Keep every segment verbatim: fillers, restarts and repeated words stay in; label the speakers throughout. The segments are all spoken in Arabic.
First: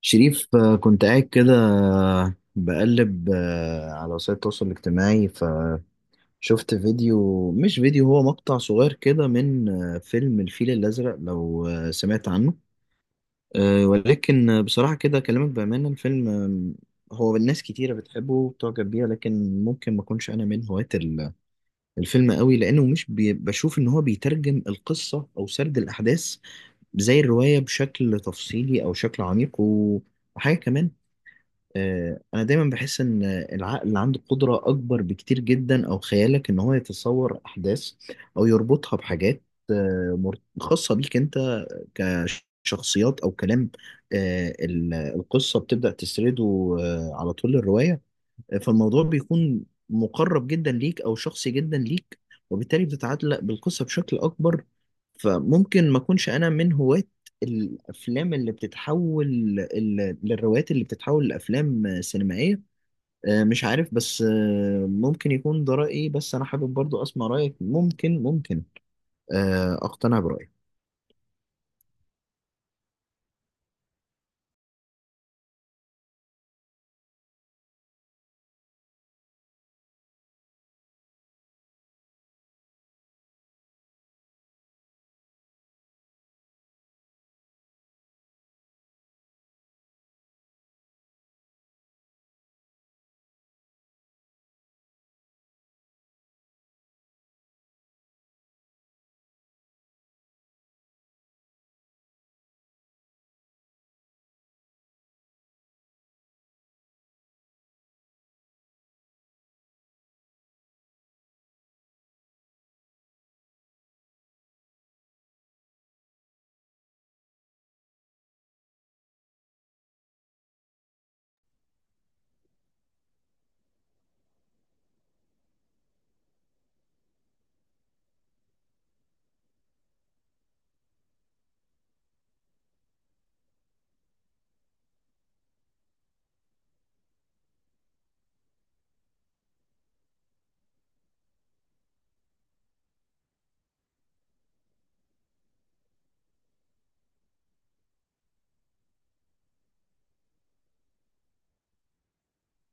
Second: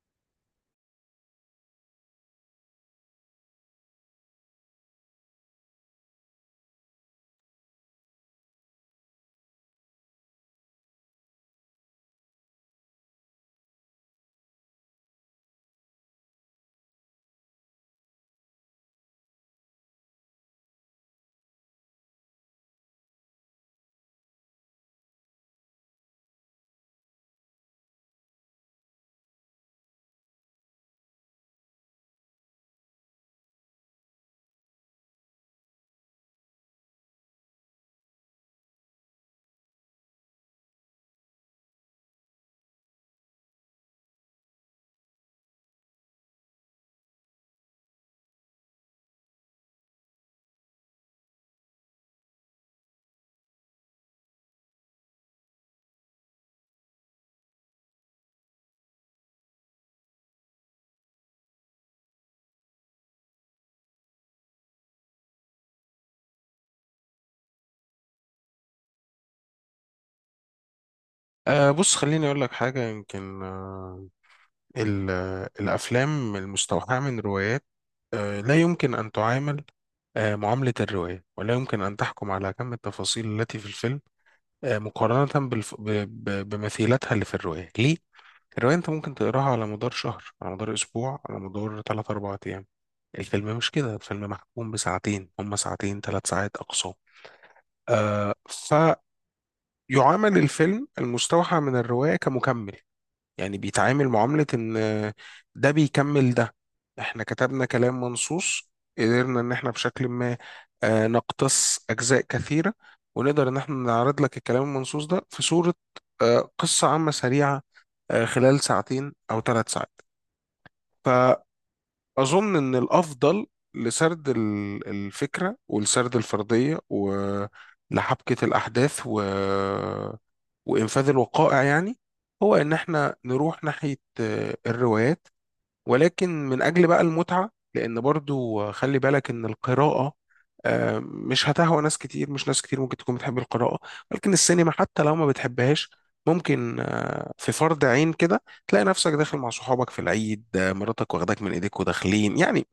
Speaker 1: شريف، آه، كنت قاعد كده آه، بقلب آه، على وسائل التواصل الاجتماعي فشفت فيديو، مش فيديو، هو مقطع صغير كده من آه، فيلم الفيل الأزرق، لو آه، سمعت عنه. آه، ولكن آه، بصراحة كده أكلمك بأمانة، الفيلم، آه، هو الناس كتيرة بتحبه وبتعجب بيه، لكن ممكن ما أكونش أنا من هواة ال- الفيلم قوي، لأنه مش بي- بشوف إن هو بيترجم القصة أو سرد الأحداث زي الرواية بشكل تفصيلي أو شكل عميق و- وحاجة كمان. آه، انا دايما بحس ان العقل اللي عنده قدرة اكبر بكتير جدا، او خيالك، ان هو يتصور احداث او يربطها بحاجات آه، مر- خاصة بيك انت، كشخصيات او كلام. آه، ال- القصة بتبدأ تسرده آه، على طول الرواية، فالموضوع بيكون مقرب جدا ليك، او شخصي جدا ليك، وبالتالي بتتعلق بالقصه بشكل اكبر. فممكن ما اكونش انا من هواة الافلام اللي بتتحول ال- للروايات اللي بتتحول لافلام سينمائيه. آه، مش عارف، بس آه، ممكن يكون ده رايي، بس انا حابب برضو اسمع رايك، ممكن ممكن آه، اقتنع برايك.
Speaker 2: أه بص، خليني أقول لك حاجة. يمكن أه ال- آه، الأفلام المستوحاة من روايات أه لا يمكن أن تعامل أه معاملة الرواية، ولا يمكن أن تحكم على كم التفاصيل التي في الفيلم أه مقارنة بالف... ب... ب... بمثيلتها اللي في الرواية. ليه؟ الرواية أنت ممكن تقراها على مدار شهر، على مدار أسبوع، على مدار ثلاثة أربعة أيام. الفيلم مش كده، الفيلم محكوم بساعتين، هما ساعتين ثلاث ساعات أقصى. آه فيعامل الفيلم المستوحى من الرواية كمكمل، يعني بيتعامل معاملة إن ده بيكمل ده. إحنا كتبنا كلام منصوص، قدرنا إن إحنا بشكل ما آه، نقتص أجزاء كثيرة، ونقدر إن إحنا نعرض لك الكلام المنصوص ده في صورة آه، قصة عامة سريعة، آه، خلال ساعتين أو ثلاث ساعات. أظن إن الأفضل لسرد ال- الفكرة، ولسرد الفرضية، ولحبكة الأحداث و... وإنفاذ الوقائع يعني، هو إن إحنا نروح ناحية آه، الروايات. ولكن من أجل بقى المتعة، لأن برضو خلي بالك إن القراءة آه، مش هتهوى ناس كتير، مش ناس كتير ممكن تكون بتحب القراءة. ولكن السينما حتى لو ما بتحبهاش، ممكن آه، في فرض عين كده تلاقي نفسك داخل مع صحابك في العيد، آه، مراتك واخداك من ايديك وداخلين يعني،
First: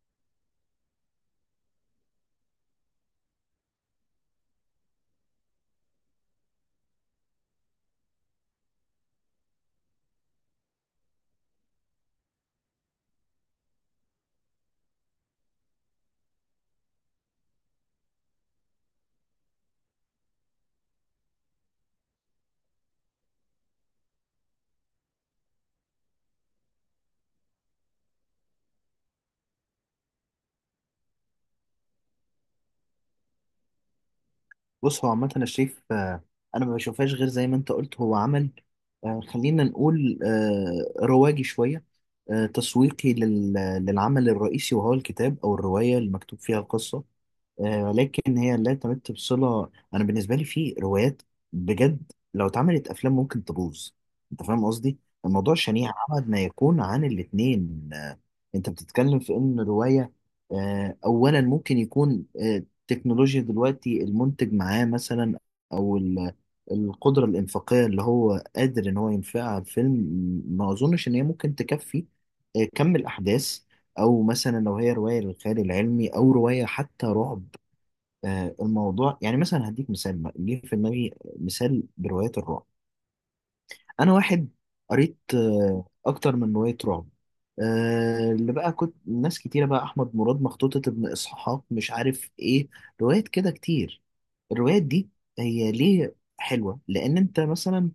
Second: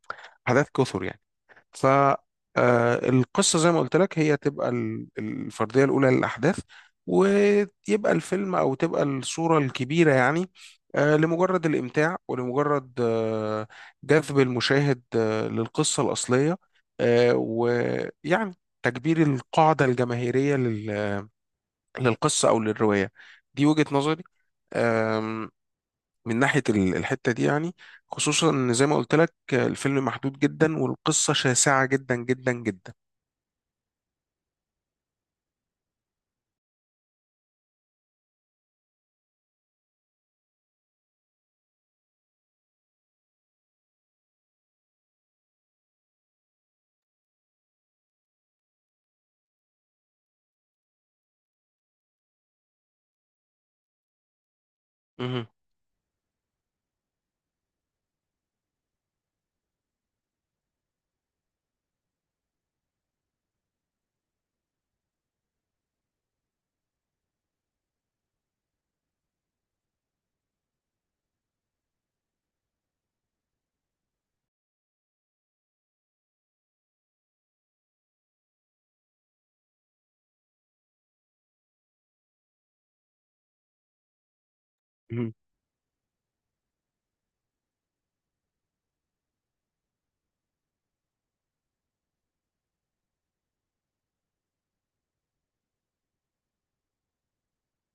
Speaker 2: حاجات كثر يعني. ف آه، القصة زي ما قلت لك هي تبقى ال- الفردية الأولى للأحداث، ويبقى الفيلم أو تبقى الصورة الكبيرة يعني، آه، لمجرد الإمتاع ولمجرد آه، جذب المشاهد آه، للقصة الأصلية، آه، ويعني تكبير القاعدة الجماهيرية لل- للقصة أو للرواية. دي وجهة نظري آم، من ناحية ال- الحتة دي يعني، خصوصا إن زي ما قلت لك آه، الفيلم محدود جدا والقصة شاسعة جدا جدا جدا.
Speaker 1: بص، هو عامة أنا شايف آه، أنا ما بشوفهاش غير زي ما أنت قلت، هو عمل آه، خلينا نقول آه، رواجي شوية، آه، تسويقي لل- للعمل الرئيسي، وهو الكتاب أو الرواية اللي مكتوب فيها القصة. آه، ولكن هي لا تمت بصلة. أنا بالنسبة لي، في روايات بجد لو اتعملت أفلام ممكن تبوظ. أنت فاهم قصدي؟
Speaker 2: مهم.
Speaker 1: الموضوع شنيع، أبعد ما يكون عن الاتنين. آه، أنت بتتكلم في إن رواية آه، أولا ممكن يكون آه، التكنولوجيا دلوقتي، المنتج معاه مثلا، أو ال- القدرة الإنفاقية اللي هو قادر إن هو ينفقها على الفيلم، ما أظنش إن هي ممكن تكفي آه، كم الأحداث. او مثلا لو هي روايه للخيال العلمي، او روايه حتى رعب، آه، الموضوع يعني، مثلا هديك مثال بقى. جه في دماغي مثال بروايات الرعب. انا واحد قريت
Speaker 2: مهم.
Speaker 1: آه، اكتر من روايه رعب، آه، اللي بقى كنت، ناس كتيره بقى، احمد مراد، مخطوطه ابن اسحاق، مش عارف ايه، روايات كده كتير. الروايات دي هي ليه حلوه؟ لان انت مثلا،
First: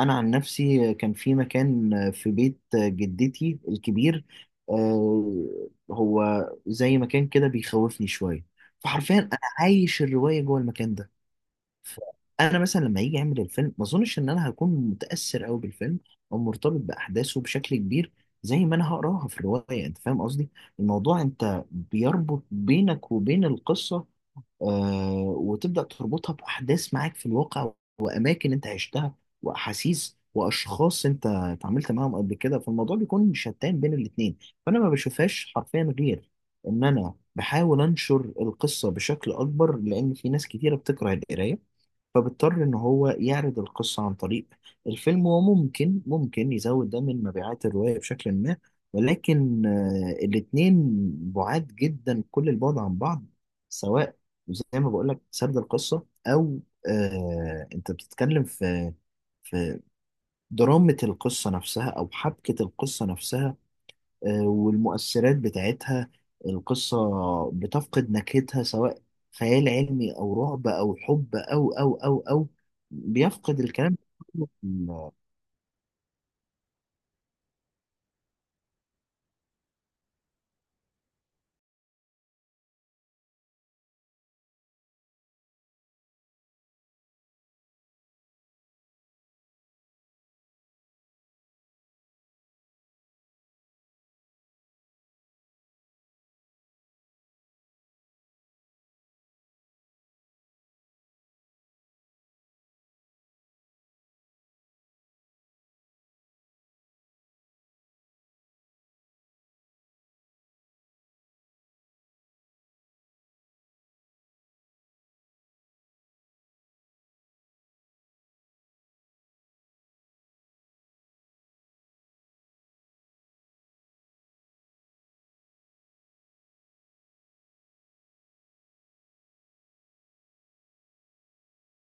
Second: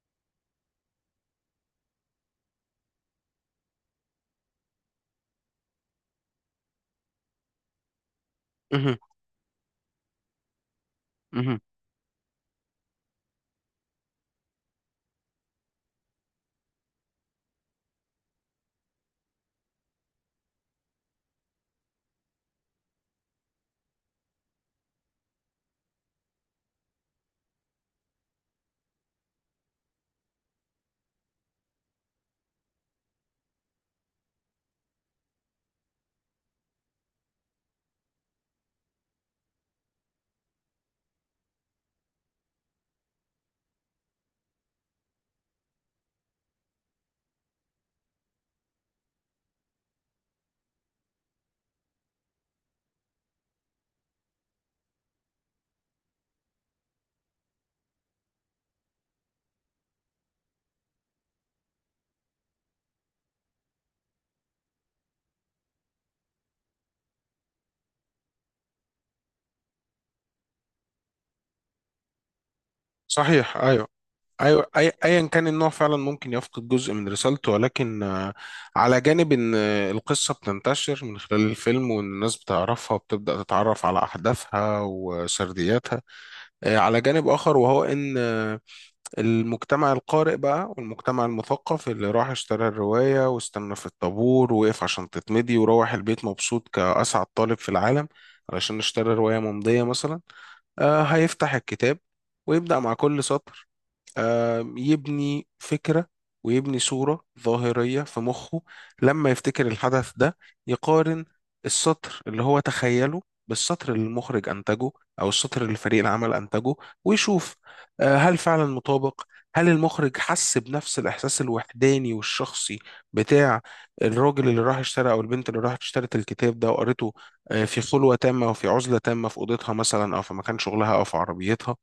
Speaker 1: انا عن نفسي كان في مكان في بيت جدتي الكبير، آه، هو زي مكان كده بيخوفني شويه.
Speaker 2: مهم.
Speaker 1: فحرفيا انا عايش الروايه جوه المكان ده.
Speaker 2: مهم.
Speaker 1: انا مثلا لما يجي يعمل الفيلم، ما اظنش ان انا هكون متاثر قوي بالفيلم او مرتبط باحداثه بشكل كبير زي ما انا هقراها في الروايه. انت فاهم قصدي؟ الموضوع، انت بيربط بينك وبين القصه، آه وتبدا تربطها باحداث معاك في الواقع، واماكن انت عشتها، واحاسيس واشخاص انت اتعاملت معاهم قبل كده. فالموضوع بيكون شتان بين الاتنين. فانا ما بشوفهاش حرفيا غير ان انا بحاول انشر القصه بشكل اكبر، لان في ناس كتيره بتكره القرايه، فبيضطر ان هو يعرض القصة عن طريق الفيلم، وممكن ممكن يزود ده من مبيعات الرواية بشكل ما. ولكن آه، الاتنين بعاد جدا كل البعد عن بعض، سواء زي ما بقولك سرد القصة، او آه انت بتتكلم في في درامة القصة نفسها، او حبكة القصة نفسها، آه، والمؤثرات بتاعتها. القصة بتفقد نكهتها، سواء خيال علمي أو رعب أو حب أو أو أو أو
Speaker 2: صحيح،
Speaker 1: بيفقد
Speaker 2: ايوه.
Speaker 1: الكلام
Speaker 2: ايوه، أي-
Speaker 1: كله.
Speaker 2: ايا كان النوع فعلا ممكن يفقد جزء من رسالته، ولكن آه، على جانب ان آه، القصه بتنتشر من خلال الفيلم، وان الناس بتعرفها وبتبدا تتعرف على احداثها وسردياتها، آه، على جانب اخر وهو ان آه، المجتمع القارئ بقى والمجتمع المثقف اللي راح اشترى الروايه واستنى في الطابور ووقف عشان تتمضي وروح البيت مبسوط كاسعد طالب في العالم، علشان اشترى روايه ممضيه مثلا. آه، هيفتح الكتاب ويبدأ مع كل سطر، آم، يبني فكرة ويبني صورة ظاهرية في مخه. لما يفتكر الحدث ده، يقارن السطر اللي هو تخيله بالسطر اللي المخرج أنتجه، أو السطر اللي فريق العمل أنتجه، ويشوف آه، هل فعلا مطابق، هل المخرج حس بنفس الإحساس الوحداني والشخصي بتاع الراجل اللي راح اشترى أو البنت اللي راحت اشترت الكتاب ده وقرته آه، في خلوة تامة وفي عزلة تامة، في أوضتها مثلا أو في مكان شغلها أو في عربيتها.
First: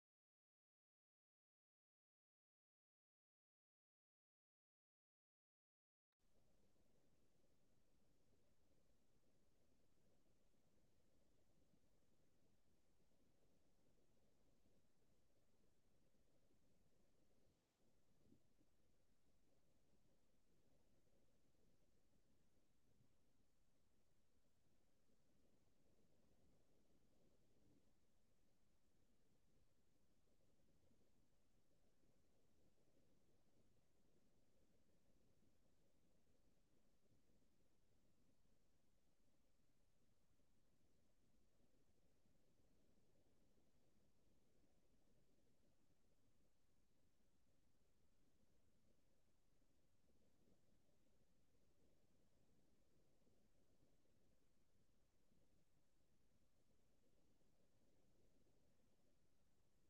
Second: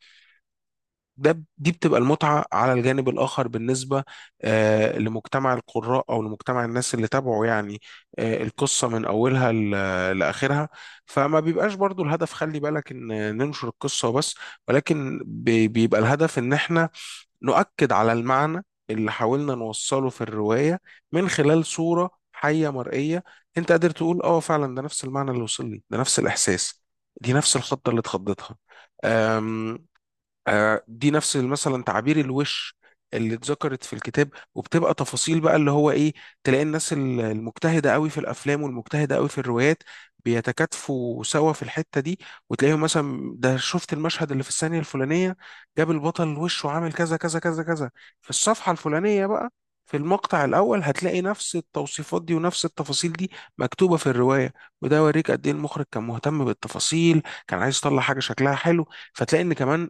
Speaker 2: ده، دي بتبقى المتعة على الجانب الآخر، بالنسبة آه، لمجتمع القراء أو لمجتمع الناس اللي تابعوا يعني، آه، القصة من أولها ل- لآخرها. فما بيبقاش برضو الهدف، خلي بالك إن، ننشر القصة وبس، ولكن بي- بيبقى الهدف إن إحنا نؤكد على المعنى اللي حاولنا نوصله في الرواية من خلال صورة حية مرئية. أنت قادر تقول: آه فعلا، ده نفس المعنى اللي وصل لي، ده نفس الإحساس، دي نفس الخطة اللي اتخضتها، آه، دي نفس مثلا تعابير الوش اللي اتذكرت في الكتاب. وبتبقى تفاصيل بقى اللي هو ايه. تلاقي الناس ال- المجتهدة قوي في الافلام والمجتهدة قوي في الروايات بيتكاتفوا سوا في الحتة دي، وتلاقيهم مثلا: ده شفت المشهد اللي في الثانية الفلانية، جاب البطل وشه عامل كذا كذا كذا كذا. في الصفحة الفلانية بقى، في المقطع الأول هتلاقي نفس التوصيفات دي ونفس التفاصيل دي مكتوبة في الرواية. وده يوريك قد إيه المخرج كان مهتم بالتفاصيل، كان عايز يطلع حاجة شكلها حلو. فتلاقي ان كمان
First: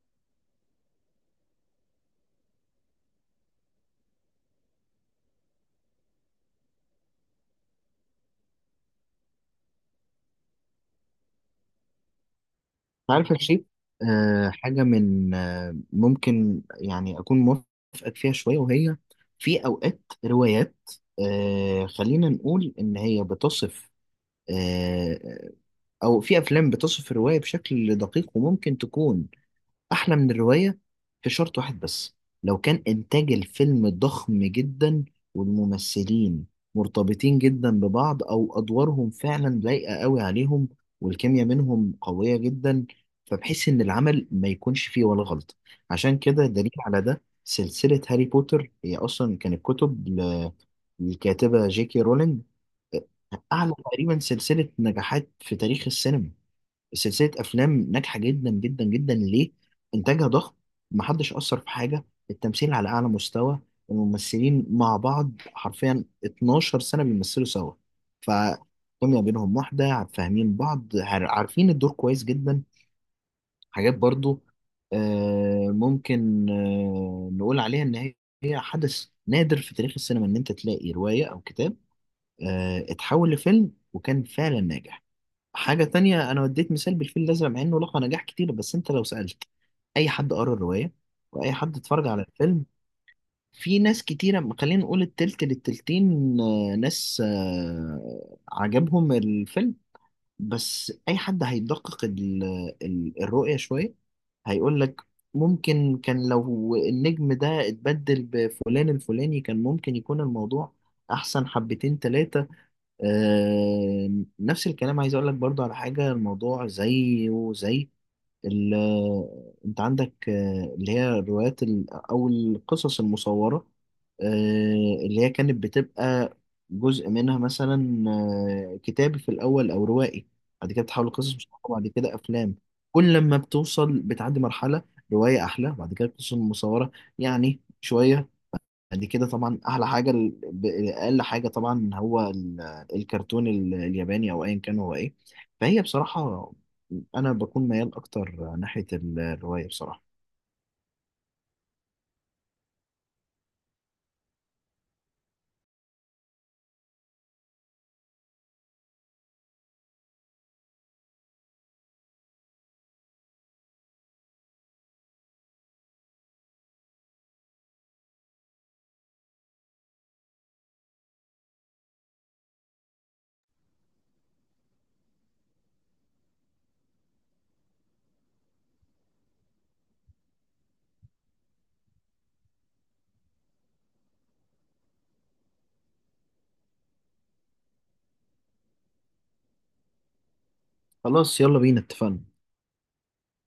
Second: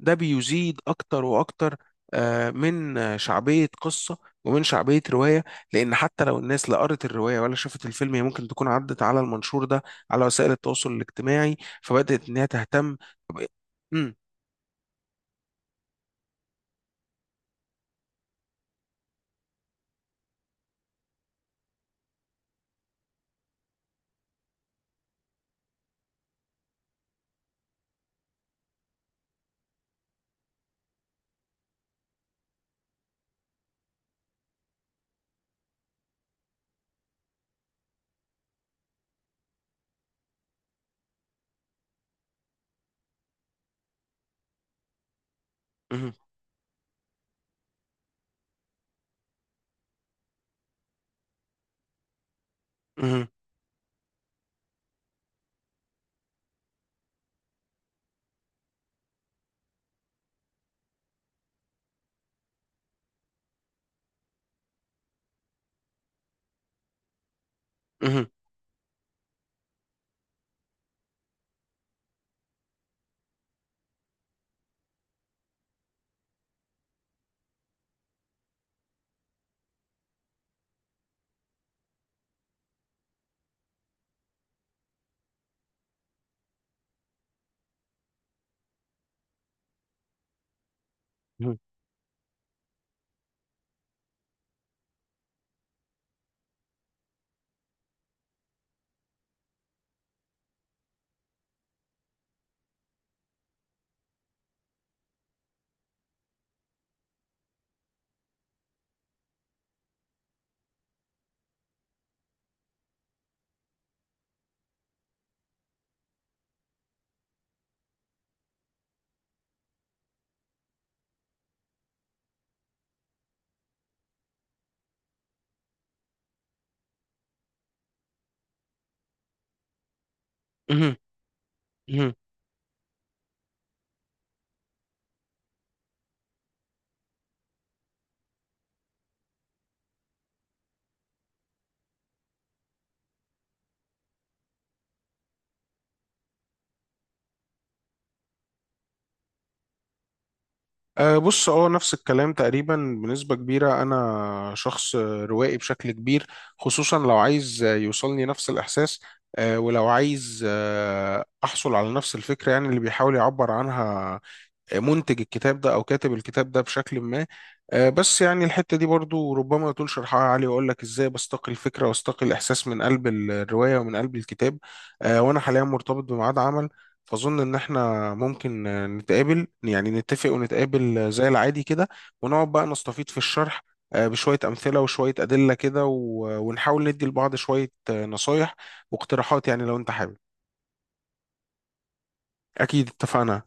Speaker 2: ده بيزيد أكتر وأكتر آه، من آه، شعبية قصة ومن شعبية رواية. لأن حتى لو الناس لا قرت الرواية ولا شافت الفيلم، هي ممكن تكون عدت على المنشور ده على وسائل التواصل الاجتماعي، فبدأت إنها تهتم.
Speaker 1: عارف
Speaker 2: طب
Speaker 1: يا
Speaker 2: إيه-
Speaker 1: شيخ،
Speaker 2: مم.
Speaker 1: آه، حاجة من آه، ممكن يعني أكون موافقك فيها شوية، وهي في أوقات روايات، آه، خلينا نقول إن هي بتصف آه، أو في أفلام بتصف الرواية بشكل دقيق، وممكن تكون أحلى من الرواية في شرط واحد بس: لو كان إنتاج الفيلم ضخم جدا، والممثلين مرتبطين جدا ببعض، أو أدوارهم فعلا لايقة قوي عليهم، والكيمياء منهم قوية جدا، فبحيث إن العمل ما يكونش فيه ولا غلط.
Speaker 2: مهم.
Speaker 1: عشان كده، دليل على ده سلسلة هاري بوتر، هي أصلا كانت كتب ل- للكاتبة جي كي رولينج،
Speaker 2: مهم.
Speaker 1: أعلى تقريبا سلسلة نجاحات في تاريخ السينما، سلسلة أفلام ناجحة جدا جدا جدا. ليه؟ إنتاجها ضخم، محدش أثر في حاجة، التمثيل على أعلى مستوى، الممثلين مع بعض حرفيا اتناشر سنة بيمثلوا سوا،
Speaker 2: مهم.
Speaker 1: فكيميا بينهم واحدة، فاهمين بعض، عار- عارفين الدور كويس جدا. حاجات برضو آه، ممكن آه، نقول عليها إن هي هي حدث نادر في تاريخ السينما، إن أنت تلاقي رواية أو كتاب آه، اتحول لفيلم وكان فعلا ناجح. حاجة تانية، أنا وديت مثال بالفيل الأزرق، مع إنه لقى نجاح كتير، بس أنت لو سألت أي حد قرأ الرواية وأي حد اتفرج على الفيلم، في ناس كتيرة خلينا نقول التلت للتلتين، آه، ناس آه، عجبهم الفيلم. بس أي حد هيدقق ال- ال- الرؤية شوية، هيقول لك ممكن كان لو النجم ده اتبدل بفلان الفلاني، كان ممكن يكون الموضوع أحسن حبتين تلاتة. آه، نفس الكلام عايز اقول لك برضو على حاجه، الموضوع زي وزي ال- انت عندك آه، اللي هي الروايات ال- او القصص المصوره، آه، اللي هي كانت بتبقى جزء منها مثلا آه، كتابي في الاول او روائي، بعد كده
Speaker 2: مهم.
Speaker 1: بتحول قصص مصوره، بعد
Speaker 2: مهم.
Speaker 1: كده افلام. كل لما بتوصل بتعدي مرحله، روايه احلى، بعد كده قصص مصوره يعني شويه، بعد كده طبعا احلى حاجه ال- ب- اقل حاجه طبعا هو ال- الكرتون ال- الياباني، او ايا كان هو ايه. فهي بصراحه، انا بكون ميال اكتر ناحيه ال- الروايه بصراحه.
Speaker 2: أه بص، اه نفس الكلام تقريبا بنسبة كبيرة. أنا شخص روائي بشكل كبير، خصوصا لو عايز يوصلني نفس الإحساس. أه ولو عايز أه أحصل على نفس الفكرة يعني، اللي بيحاول يعبر عنها منتج الكتاب ده او كاتب الكتاب ده بشكل ما. آه، بس يعني الحته دي برضو ربما يطول شرحها علي، واقول لك ازاي بستقي الفكره واستقي الاحساس من قلب ال- الروايه ومن قلب الكتاب. آه، وانا حاليا مرتبط بميعاد عمل، فاظن ان احنا ممكن آه، نتقابل يعني، نتفق ونتقابل آه، زي العادي كده، ونقعد بقى نستفيض في الشرح آه، بشويه امثله وشويه ادله كده. و- ونحاول ندي لبعض شويه آه، نصايح واقتراحات، يعني لو انت حابب.
Speaker 1: خلاص، يلا بينا، اتفقنا.
Speaker 2: اكيد اتفقنا.